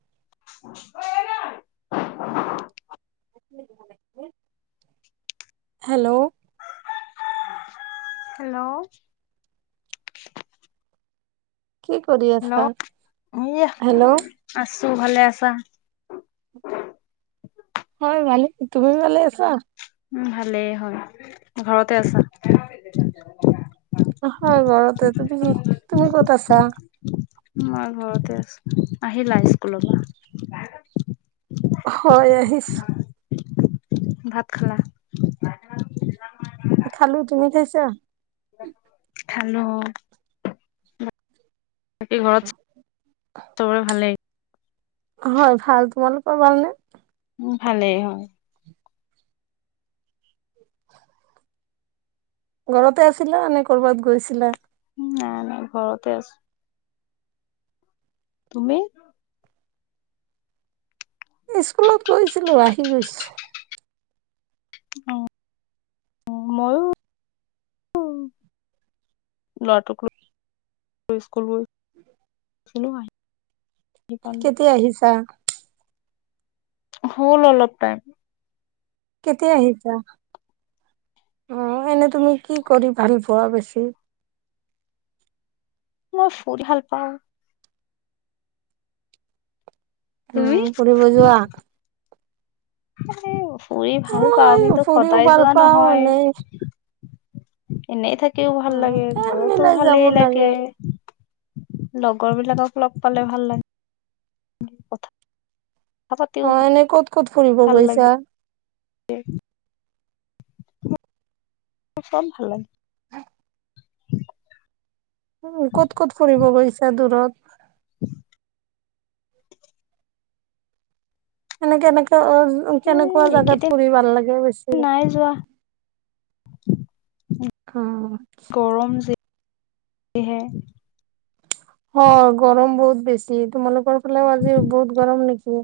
[unintelligible] Hello hello? কি কৰি আছা? হেল্ল'? দিয়া হেল্ল' আছো, ভালে আছা? হয় ভালে, তুমি ভালে আছা? উ ভালেই হয়, ঘৰতে আছা? হয় ঘৰতে তুমি কি তুমি ক'ত আছা? মই ঘৰতে আছো, আহিলা স্কুলৰ পৰা? হয় আহিছ। ভাত খালা? খালো, তুমি খাইছা? [inaudible] হেল্লো'? বাকি ঘৰত চবৰে ভাল নে? হয় ভাল, তোমালোক পৰবাৰ নে? উ ভালেই হয় ঘৰতে আছিলা নে কৰ'বাত গৈছিলা নাই নাই ঘৰতে আছো তুমি স্কুলত গৈছিলো আহি গৈছো। উ মইো লৰাটোক স্কুল গৈ চিলোহয় কেতিয়া আহিছা। হ'ল অলপ টাইম কেতিয়া আহিছা আহ এনে তুমি কি কৰি ভাল পোৱা বেছি মই ফুৰি ভাল পাওঁ অ তুমি কৰিব যোৱা। [unintelligible] ফুৰি ভাল পাওঁ মই কিন্তু ফুৰিও সদায় ভাল যোৱা পাওঁ নহয় এনেই এনেই থাকে ও ভাল অ' লাগে টাইম ঘৰতো মিলাই যাব ভালেই লাগে লগৰ বিলাকক লগ পালে ভাল লাগে অ' কথা [unintelligible] এনে ক'ত ক'ত ফুৰিব গৈছা উম ছব ভাল লাগে উ ক'ত ক'ত ফুৰিব গৈছা দূৰত [inaudible] এনেক এনেক অ উ উম কেনেকুৱা জাগাত এইকেইদিন ফুৰি ভাল লাগে বেছি নাই যোৱা [inaudible] অ গৰম যে যি হে অ গৰম বহুত বেছি তোমালোকৰ ফালেও আজি বহুত গৰম নেকি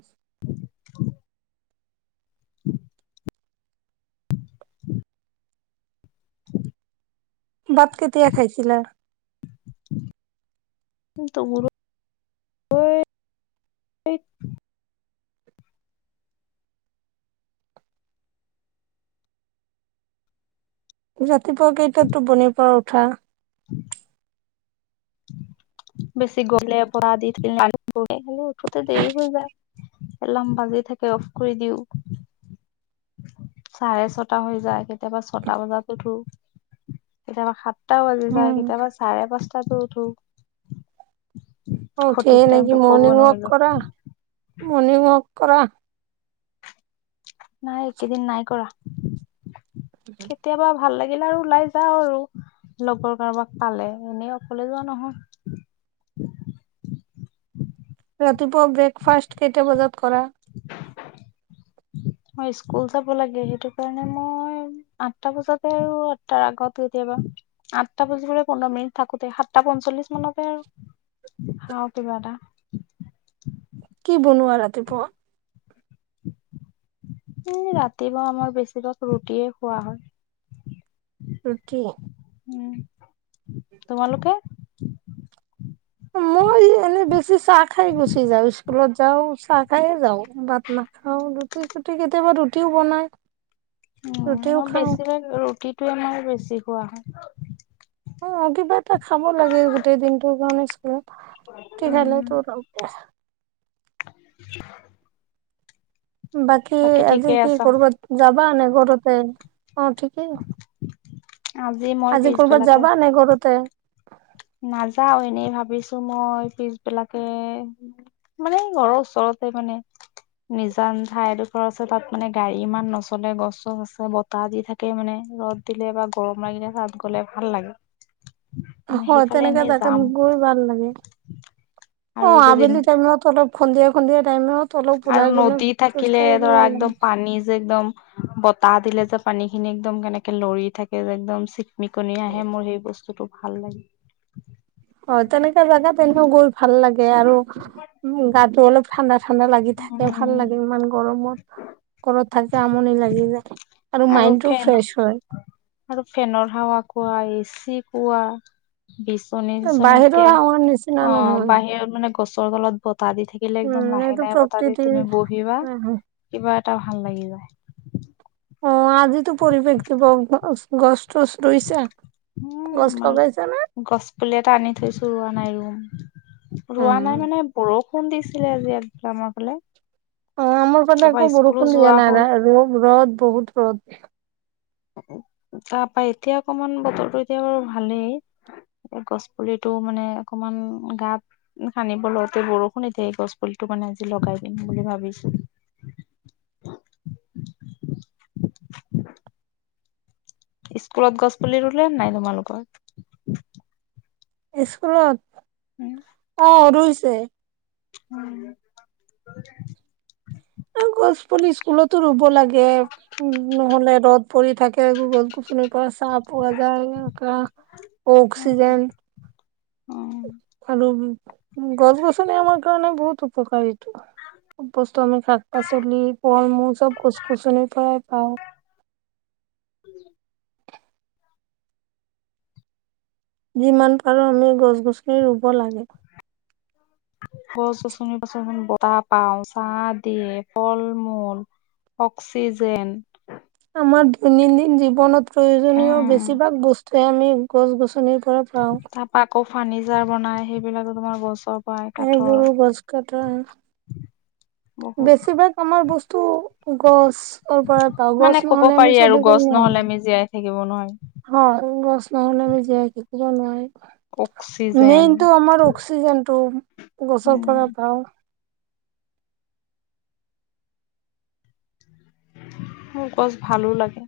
[inaudible] [inaudible] [inaudible] ভাত কেতিয়া খাইছিলা টো গৰু [unintelligible] [unintelligible] তিপা কেইটা টো বনি পাওঁ ঠা বেছি গলে পৰা [unintelligible] উঠোঁতে দেৰি হৈ যায় এলাম বাজি থাকে অফ কৰি দিও চাৰে ছটা হৈ যায় কেতিয়াবা ছটা বজাত উঠো কেতিয়াবা সাত টা বাজি যায় উম কেতিয়াবা চাৰে পাঁচ তাতো, [unintelligible] অ', সঠিক উঠেই নেকি টাইমতটো কব মৰ্ণিং -ৱাক নোৱাৰিলো কৰা মৰ্ণিং- -ৱাক। কৰা। নাই একেদিন নাই কৰা। কেতিয়াবা ভাল লাগে। লাগিলে আৰু ওলাই যাও আৰু লগৰ কাৰোবাক পালে, এনেই অকলে যোৱা নহয়। ৰাতিপুৱা ব্ৰেকফাষ্ট কেইটা বজাত কৰা? মই স্কুল যাব লাগে। সেইটো কাৰণে মই আঠটা বজাতে আৰু আঠটাৰ আগত কেতিয়াবা আঠটা বজিবলৈ পোন্ধৰ -মিনিট থাকোতে সাতটা -পঞ্চল্লিশ মানতে আৰু খাওঁ কিবা এটা। কি বনোৱা ৰাতিপুৱা? এ ', ৰাতিপুৱা আমাৰ বেছিভাগ ৰুটিয়ে খোৱা হয়। ৰুটি। উম, তোমালোকে, [inaudible] মই এনেই বেছি চাহ খাই গুচি যাওঁ স্কুলত যাওঁ চাহ খাইয়ে যাওঁ ভাত নাখাওঁ ৰুটি- চুটি কেতিয়াবা ৰুটিও বনাই। উম, ৰুটিও মই খাওঁ বেছিভাগ ৰুটি, টোৱে মোৰ বেছি খোৱা হয়। অ', কিবা এটা খাব লাগে গোটেই দিনটোৰ কাৰণে চোৱা। কি খালে উম তোৰ বেয়া? [inaudible] বাকী আজি ঠিকে কি আছা কৰবাত যাবা, - আনে ঘৰতে, অ' ঠিকেই। মই আজি কৰ'বাত পিছবেলাকে যাবা নে, ঘৰতে? নাযাও এনেই ভাবিছো মই পিছ বিলাকে মানে ঘৰৰ ওচৰতে মানে নিজান ঠাইডোখৰ আছে তাত মানে গাড়ী ইমান নচলে গছ- চছ আছে, বতাহ দি থাকে মানে ৰ'দ দিলে বা গৰম লাগে তাত গলে ভাল লাগে। মানে হয়। সেইফালে তেনেকে এনেই তাকে যাম গৈ ভাল লাগে অ আৰু ', যদি -আবেলি টাইমত, মোক খুন্দিয়াই- খুন্দিয়াই, - আৰু নদী থাকিলে কাঢ়িলে ধৰা, ভাল লাগে একদম পানী যে একদম বতাহ দিলে যে, পানী খিনি একদম কেনেকে লৰি থাকে যে একদম চি, মিকনি আহে মোৰ সেই বস্তুটো, - ভাল লাগে। হয় তেনেকা [unintelligible] ভাল লাগে আৰু মোৰ গাতো অলপ ঠাণ্ডা- -ঠাণ্ডা লাগি থাকে। ভাল উম লাগে ইমান গৰম, ঘৰত থাকিও আমনি লাগি যায় আৰু মাইনদটো ফ্ৰেছ হয়। কোৱা বিচ চ চনীক বাহিৰৰ হাৱাৰ নিচিনা অ নহয়, বাহিৰত মানে গছ [unintelligible] বাহিৰত বতাহ দি থাকিলে একদম উম লাহে এইটো লাহে বতাহ দি থাকিলে প্ৰকৃতিৰ তুমি বহিবা আহ, কিবা এটা ভাল লাগি যায় অ আজি তো পৰিৱেশ দিৱস গছ তছ ৰুইছা, উম গছ আমাৰ লগাইছা নে? গছ পুলি এটা আনি থৈছো ৰোৱা নাই ৰুম উম ৰোৱা নাই উম, মানে বৰষুণ বৰষুণ দিছিলে আৰু আজি আমাৰ ফালে অ আমাৰ ফালে তাৰপা একোকে স্কুলো বৰষুণ যোৱা দিয়া নাই হ'ল ৰ'দ ৰ'দ বহুত ৰ'দ তাৰ পৰা এতিয়া অকমান বতৰটো এতিয়া ভালেই গছ পুলিটো মানে অকমান গাত সানিব লগাওঁতে বৰষুণ এ দিয়ে এই গছ পুলিটো মানে আজি লগাই দিম বুলি ভাবিছো স্কুলত গছপুলি ৰুলে নাই তোমালোকৰ স্কুলত অ ৰুইছ ছে উম গছপুলি স্কুলতো ৰুব লাগে উ নহ'লে ৰ'দ পৰি থাকে গছ গছনিৰ পৰা ছা পোৱা যায় অক্সিজেন অ খাই লবি গছ গছনি আমাৰ কাৰণে বহুত উপকাৰী ব বস্তু আমি শাক পাচলি ফল মূল চব গছ গছনিৰ পৰাই পাওঁ যিমান পাৰোঁ আমি গছ গছনি ৰুব লাগে গছ গছনি পৰা আমি বতাহ পাওঁ ছা দিয়ে ফল মূল অক্সিজেন আমাৰ দৈনন্দিন জীৱনত প্ৰয়োজনীয় উম বেছিভাগ বস্তুৱে আমি গছ গছনি পৰা পাওঁ তা পা আকৌ ফাৰ্ণিচাৰ বনাই সেইবিলাকে তোমাৰ গছ পৰাই এই বুৰু কাঠৰ গছকাটাৰ বহুত বেছিভাগ আমাৰ বস্তু গ' মানে ক'ব পাৰি আৰু গছ নোৱাৰো নহ'লে আমি জীয়াই থাকিব নোৱাৰি হয় গছ নহলে আমি জীয়াই থাকিব নোৱাৰো অক্সিজেন মেইন টো আমাৰ অক্সিজেন টো গছৰ পৰা উম পাওঁ মোৰ গছ ভালো লাগে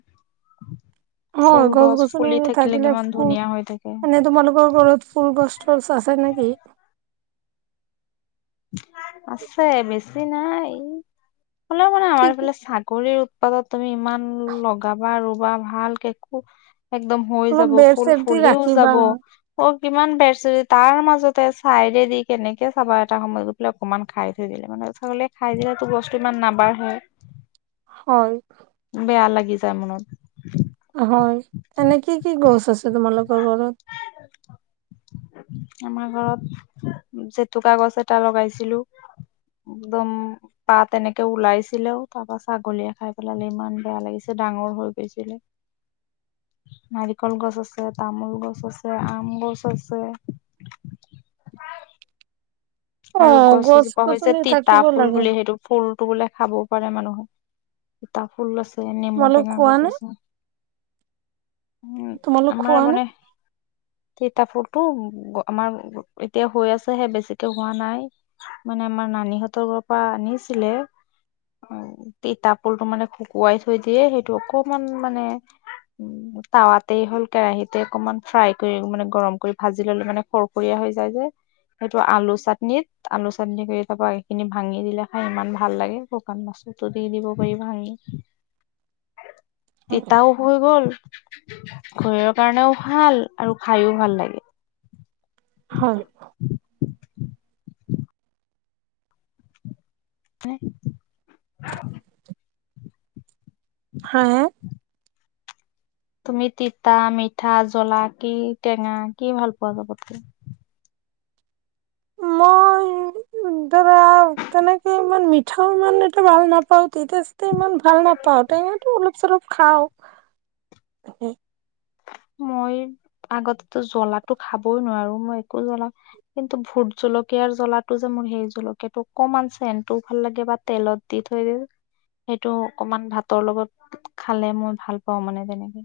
হয় ফুল গছ গছনি ফুলি এনে থাকিলে কিমান ফুল ধুনীয়া হৈ থাকে এনেই তোমালোকৰ ঘৰত ফুল গছ তছ আছে নেকি উচ আছে বেছি নাই। ফুলে মানে কি আমাৰ কি ফালে ছাগলীৰ পাদপ তুমি ইমান লগাবা আৰু ৱাহ ভাল কে কু একদম হৈ অলপ যাব বেৰ ফুল চেৰ দি ফুলিও ৰাখিবা যাব অ কিমান বেৰ চেৰ তাৰ মাজতে চাইডে দি কেনেকে চাবা আৰ এটা সময়ত গৈ পেলাই অকমান খাই থৈ দিলে মানে ছাগলী খাই দিলেতো বস্তু ইমান নাবাঢ়ে। হয়। বেয়া লাগি যায় মনত। হয় এনে কি কি গছ আছে তোমালোকৰ তোৰ ঘৰত আমাৰ ঘৰত জেতুকা গছ এটা লগাইছিলো একদম পাত এনেকে ওলাইছিলেও তাৰপৰা ছাগলীয়ে খাই পেলালে ইমান বেয়া লাগিছে ডাঙৰ হৈ গৈছিলে নাৰিকল গছ আছে তামোল গছ গছ আছে আম গছ আছে অ আৰু গছ এজোপা হৈছে গছনি তিতা থাকিব ফুল লাগে বুলি সেইটো ফুল এইটো বুলে খাবও পাৰে মানুহে তিতা ফুল আছে। দে নেমু তোমালোক টেঙা খোৱা গছ নে আছে। উ তোমালোক আমাৰ খোৱা নে মানে তিতা ফুলটো আমাৰ এতিয়া হৈ আছেহে বেছি এইটো হোৱা নাই মানে আমাৰ নানীহঁতৰ ঘৰৰ পৰা আনিছিলে তিতা ফুলটো মানে শুকুৱাই থৈ দিয়ে সেইটো অকমান মানে উম তাৱাতেই হ'ল কেৰাহিতে অকমান ফ্ৰাই কৰি মানে গৰম কৰি ভাজি ললে মানে খৰখৰীয়া হৈ যায় যে সেইটো আলু চাটনিত আলু চাটনি কৰি তাৰপৰা এইখিনি ভাঙি দিলে খাই ইমান ভাল লাগে শুকান মাছুতটো দি দিব পাৰি ভাঙি। তিতাও হৈ গ'ল শৰীৰৰ কাৰণেও ভাল আৰু খাইও ভাল লাগে। হয়। থাই হা তুমি তিতা মিঠা জ্বলা কি টেঙা কি ভাল পোৱা চবতকে। মই ধৰা তেনেকে ইমান মিঠা ইমান এটা ভাল নাপাওঁ। মিঠা চিঠা ইমান ভাল নাপাওঁ টেঙাটো অলপ চলপ। খাওঁ উমহু মই আগতটো জ্বলাটো খাবই নোৱাৰো মই একো জ্বলা কিন্তু ভূত জলকীয়াৰ জ্বলাটো যে মোৰ সেই জলকীয়াটো অকমান চেনটোও ভাল লাগে বা তেলত দি থৈ দিলে সেইটো অকমান ভাতৰ লগত খালে মই ভাল পাওঁ মানে তেনেকে।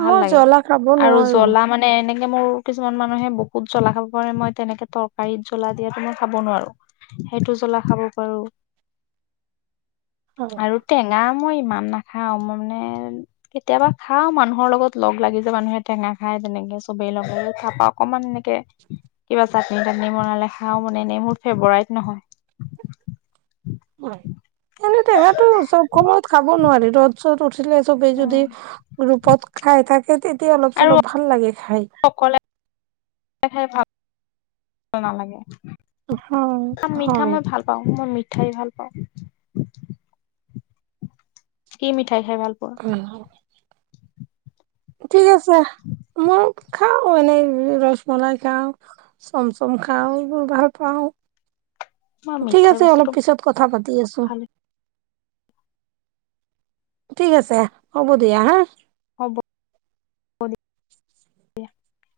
ভাল মই লাগে জ্বলা খাব নোৱাৰো। তেনেকে মোৰ কিছুমান মানুহে বহুত জ্বলা খাব পাৰে। মই তেনেকে তৰকাৰীত জ্বলা দিয়টো মই খাব নোৱাৰো সেইটো জ্বলা খাব পাৰো। হয় আৰু টেঙা মই ইমান নাখাও মানে কেতিয়াবা খাও মানুহৰ লগত লগ লাগি য মানুহে টেঙা খায় তেনেকে চবেই লগ তাপা অকমান এনেকে কিবা চাটনি তাটনি বনালে খাও মানে এনেই মোৰ ফেভাৰইট নহয় হয় এনে টেঙাটো চব সময়ত খাব নোৱাৰি ৰ'দ চদ চবেই যদি গুৰুপত খাই থাকে হে তেতিয়া অলপ আৰু চলপ ভাল লাগে হয় নেখাই ভাল নালাগে হয় মিঠা হয় মই ভাল পাওঁ মই মিঠা খাই ভাল পাওঁ কি মিঠা খাই খাই ভাল পোৱা ঠিক আছে মোৰ খাওঁ এনেই ৰসমলাই খাওঁ চম চম খাওঁ এইবোৰ ভাল পাওঁ মই ঠিক মিঠাই আছে অলপ বস্তুটো পিছত কথা পাতি আছোঁ ভাল ঠিক আছে হ'ব দিয়া হা হ'ব [unintelligible]